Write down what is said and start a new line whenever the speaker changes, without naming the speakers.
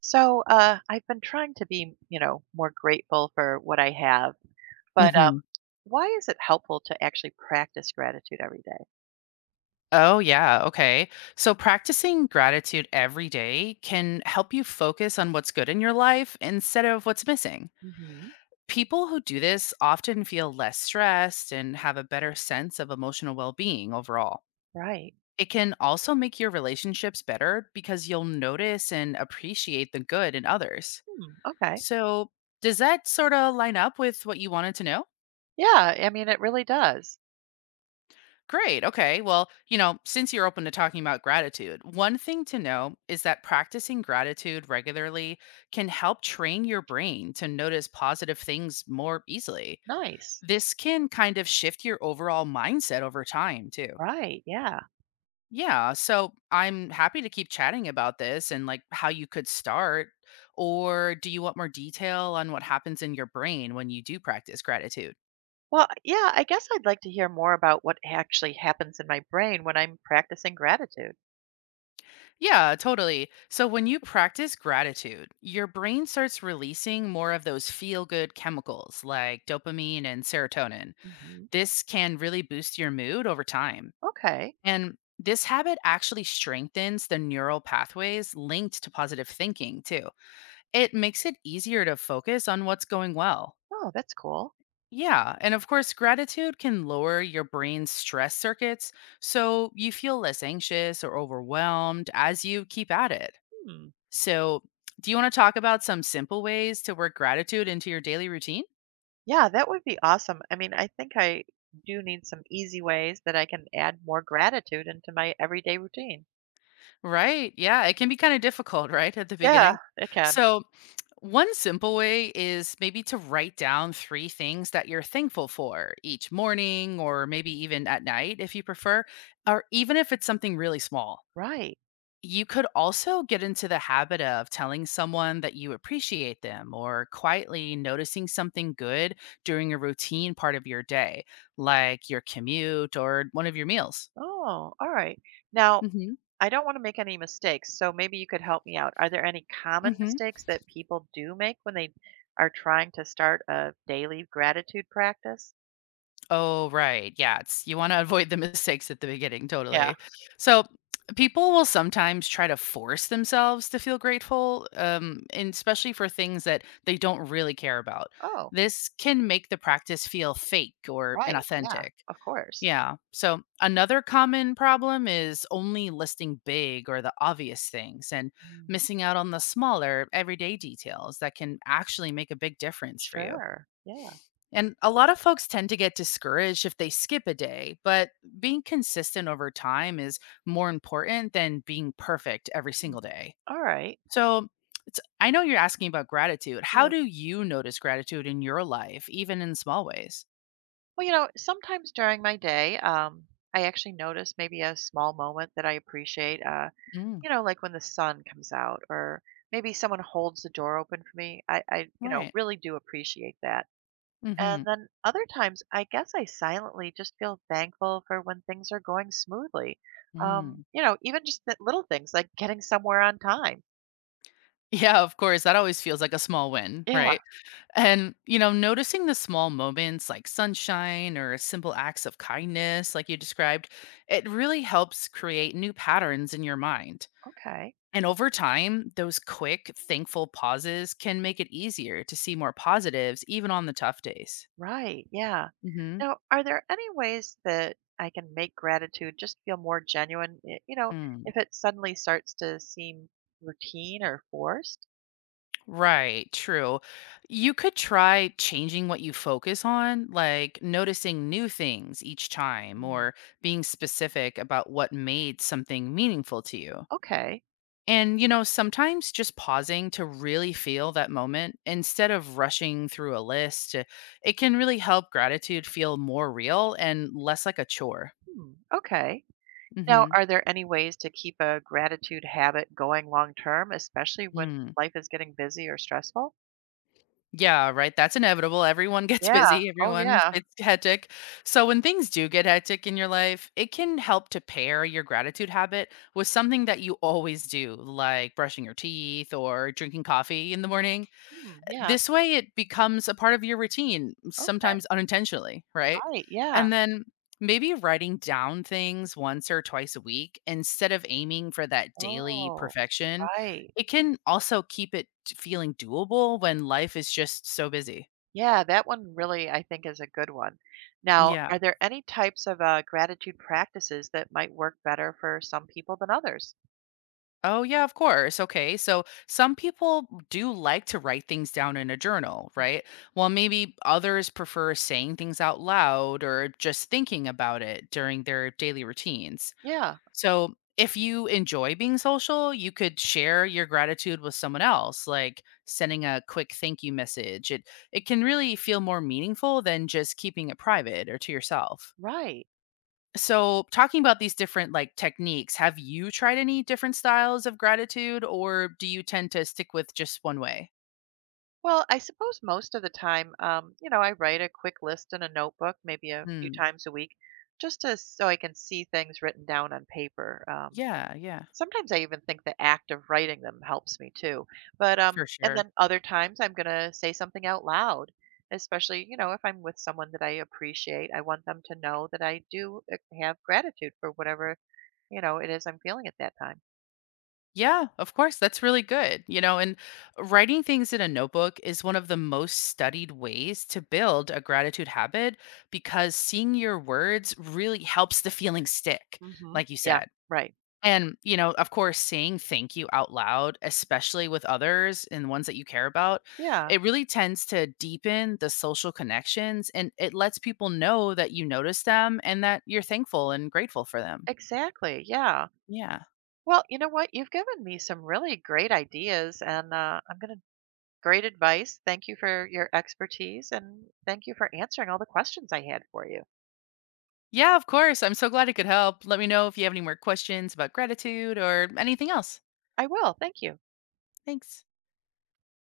So, I've been trying to be, more grateful for what I have, but
Mhm.
why is it helpful to actually practice gratitude every day?
Oh, yeah. Okay. So practicing gratitude every day can help you focus on what's good in your life instead of what's missing.
Hmm.
People who do this often feel less stressed and have a better sense of emotional well being overall.
Right.
It can also make your relationships better because you'll notice and appreciate the good in others.
Hmm, okay.
So, does that sort of line up with what you wanted to know?
Yeah, I mean, it really does.
Great. Okay. Well, you know, since you're open to talking about gratitude, one thing to know is that practicing gratitude regularly can help train your brain to notice positive things more easily.
Nice.
This can kind of shift your overall mindset over time, too.
Right. Yeah.
Yeah. So I'm happy to keep chatting about this and like how you could start. Or do you want more detail on what happens in your brain when you do practice gratitude?
Well, yeah, I guess I'd like to hear more about what actually happens in my brain when I'm practicing gratitude.
Yeah, totally. So when you practice gratitude, your brain starts releasing more of those feel good chemicals like dopamine and serotonin.
Hmm.
This can really boost your mood over time.
Okay.
And this habit actually strengthens the neural pathways linked to positive thinking, too. It makes it easier to focus on what's going well.
Oh, that's cool.
Yeah. And of course, gratitude can lower your brain's stress circuits. So you feel less anxious or overwhelmed as you keep at it.
Hmm.
So, do you want to talk about some simple ways to work gratitude into your daily routine?
Yeah, that would be awesome. I mean, I think I do need some easy ways that I can add more gratitude into my everyday routine.
Right. Yeah. It can be kind of difficult, right? At the
Yeah,
beginning.
it can.
So, one simple way is maybe to write down three things that you're thankful for each morning or maybe even at night if you prefer, or even if it's something really small.
Right.
You could also get into the habit of telling someone that you appreciate them or quietly noticing something good during a routine part of your day, like your commute or one of your meals.
Oh, all right. Now,
Mhm.
I don't want to make any mistakes, so maybe you could help me out. Are there any common
Mhm.
mistakes that people do make when they are trying to start a daily gratitude practice?
Oh, right. Yeah, it's you want to avoid the mistakes at the beginning,
Yeah.
totally. So, people will sometimes try to force themselves to feel grateful, and especially for things that they don't really care about.
Oh,
This can make the practice feel fake or
right. Yeah,
inauthentic.
of course.
Yeah. So another common problem is only listing big or the obvious things and
Mm.
missing out on the smaller everyday details that can actually make a big difference for you.
Sure. Yeah.
And a lot of folks tend to get discouraged if they skip a day, but being consistent over time is more important than being perfect every
Mm.
single day.
All right.
So it's, I know you're asking about gratitude. How
Yeah.
do you notice gratitude in your life, even in small ways?
Well, sometimes during my day, I actually notice maybe a small moment that I appreciate.
Mm,
Like when the sun comes out, or maybe someone holds the door open for me. I
right.
really do appreciate that.
Mm-hmm.
And then other times, I guess I silently just feel thankful for when things are going smoothly.
Mm.
Even just the little things like getting somewhere on time.
Yeah, of course. That always feels like a small win,
Yeah.
right? And, you know, noticing the small moments like sunshine or simple acts of kindness, like you described, it really helps create new patterns in your mind.
Okay.
And over time, those quick, thankful pauses can make it easier to see more positives, even on the tough days.
Right. Yeah.
Hmm.
Now, are there any ways that I can make gratitude just feel more genuine? If it suddenly starts to seem routine or forced?
Right, true. You could try changing what you focus on, like noticing new things each time
Hmm.
or being specific about what made something meaningful to you.
Okay.
And, you know, sometimes just pausing to really feel that moment instead of rushing through a list, it can really help gratitude feel more real and less like a chore.
Hmm. Okay. Now,
Mm-hmm.
are there any ways to keep a gratitude habit going long term, especially when life is getting busy or stressful?
Yeah, right, that's inevitable, everyone gets
Yeah.
busy,
Oh,
everyone
yeah.
gets hectic. So when things do get hectic in your life, it can help to pair your gratitude habit with something that you always do, like brushing your teeth or drinking coffee in the morning.
Hmm. Yeah.
This way it becomes a part of your routine,
Okay.
sometimes unintentionally, right?
Right. Yeah.
And then maybe writing down things once or twice a week instead of aiming for that daily
Oh,
perfection,
right.
it can also keep feeling doable when life is just so busy.
Yeah, that one really, I think, is a good one. Now,
Yeah.
are there any types of gratitude practices that might work better for some people than others?
Oh, yeah, of course. Okay. So some people do like to write things down in a journal, right? While maybe others prefer saying things out loud or just thinking about it during their daily routines.
Yeah,
So, if you enjoy being social, you could share your gratitude with someone else, like sending a quick thank you message. It can really feel more meaningful than just keeping it private or to yourself.
right.
So, talking about these different like techniques, have you tried any different styles of gratitude or do you tend to stick with just one way?
Well, I suppose most of the time, I write a quick list in a notebook, maybe a few
Mm.
times a week, just to so I can see things written down on paper.
Yeah, yeah.
Sometimes I even think the act of writing them helps me too. But
For
and
sure.
then other times I'm going to say something out loud, especially, if I'm with someone that I appreciate, I want them to know that I do have gratitude for whatever, it is I'm feeling at that time.
Yeah, of course. That's really good. You know, and writing things in a notebook is one of the most studied ways to build a gratitude habit because seeing your words really helps the feeling stick,
Mhm.
like you
Yeah,
said.
right.
And, you know, of course, saying thank you out loud, especially with others and ones that you care about,
Yeah,
it really tends to deepen the social connections and it lets people know that you notice them and that you're thankful and grateful for them.
exactly. Yeah.
Yeah.
Well, you know what? You've given me some really great ideas and I'm going to great advice. Thank you for your expertise and thank you for answering all the questions I had for you.
Yeah, of course. I'm so glad I could help. Let me know if you have any more questions about gratitude or anything else.
I will. Thank you.
Thanks.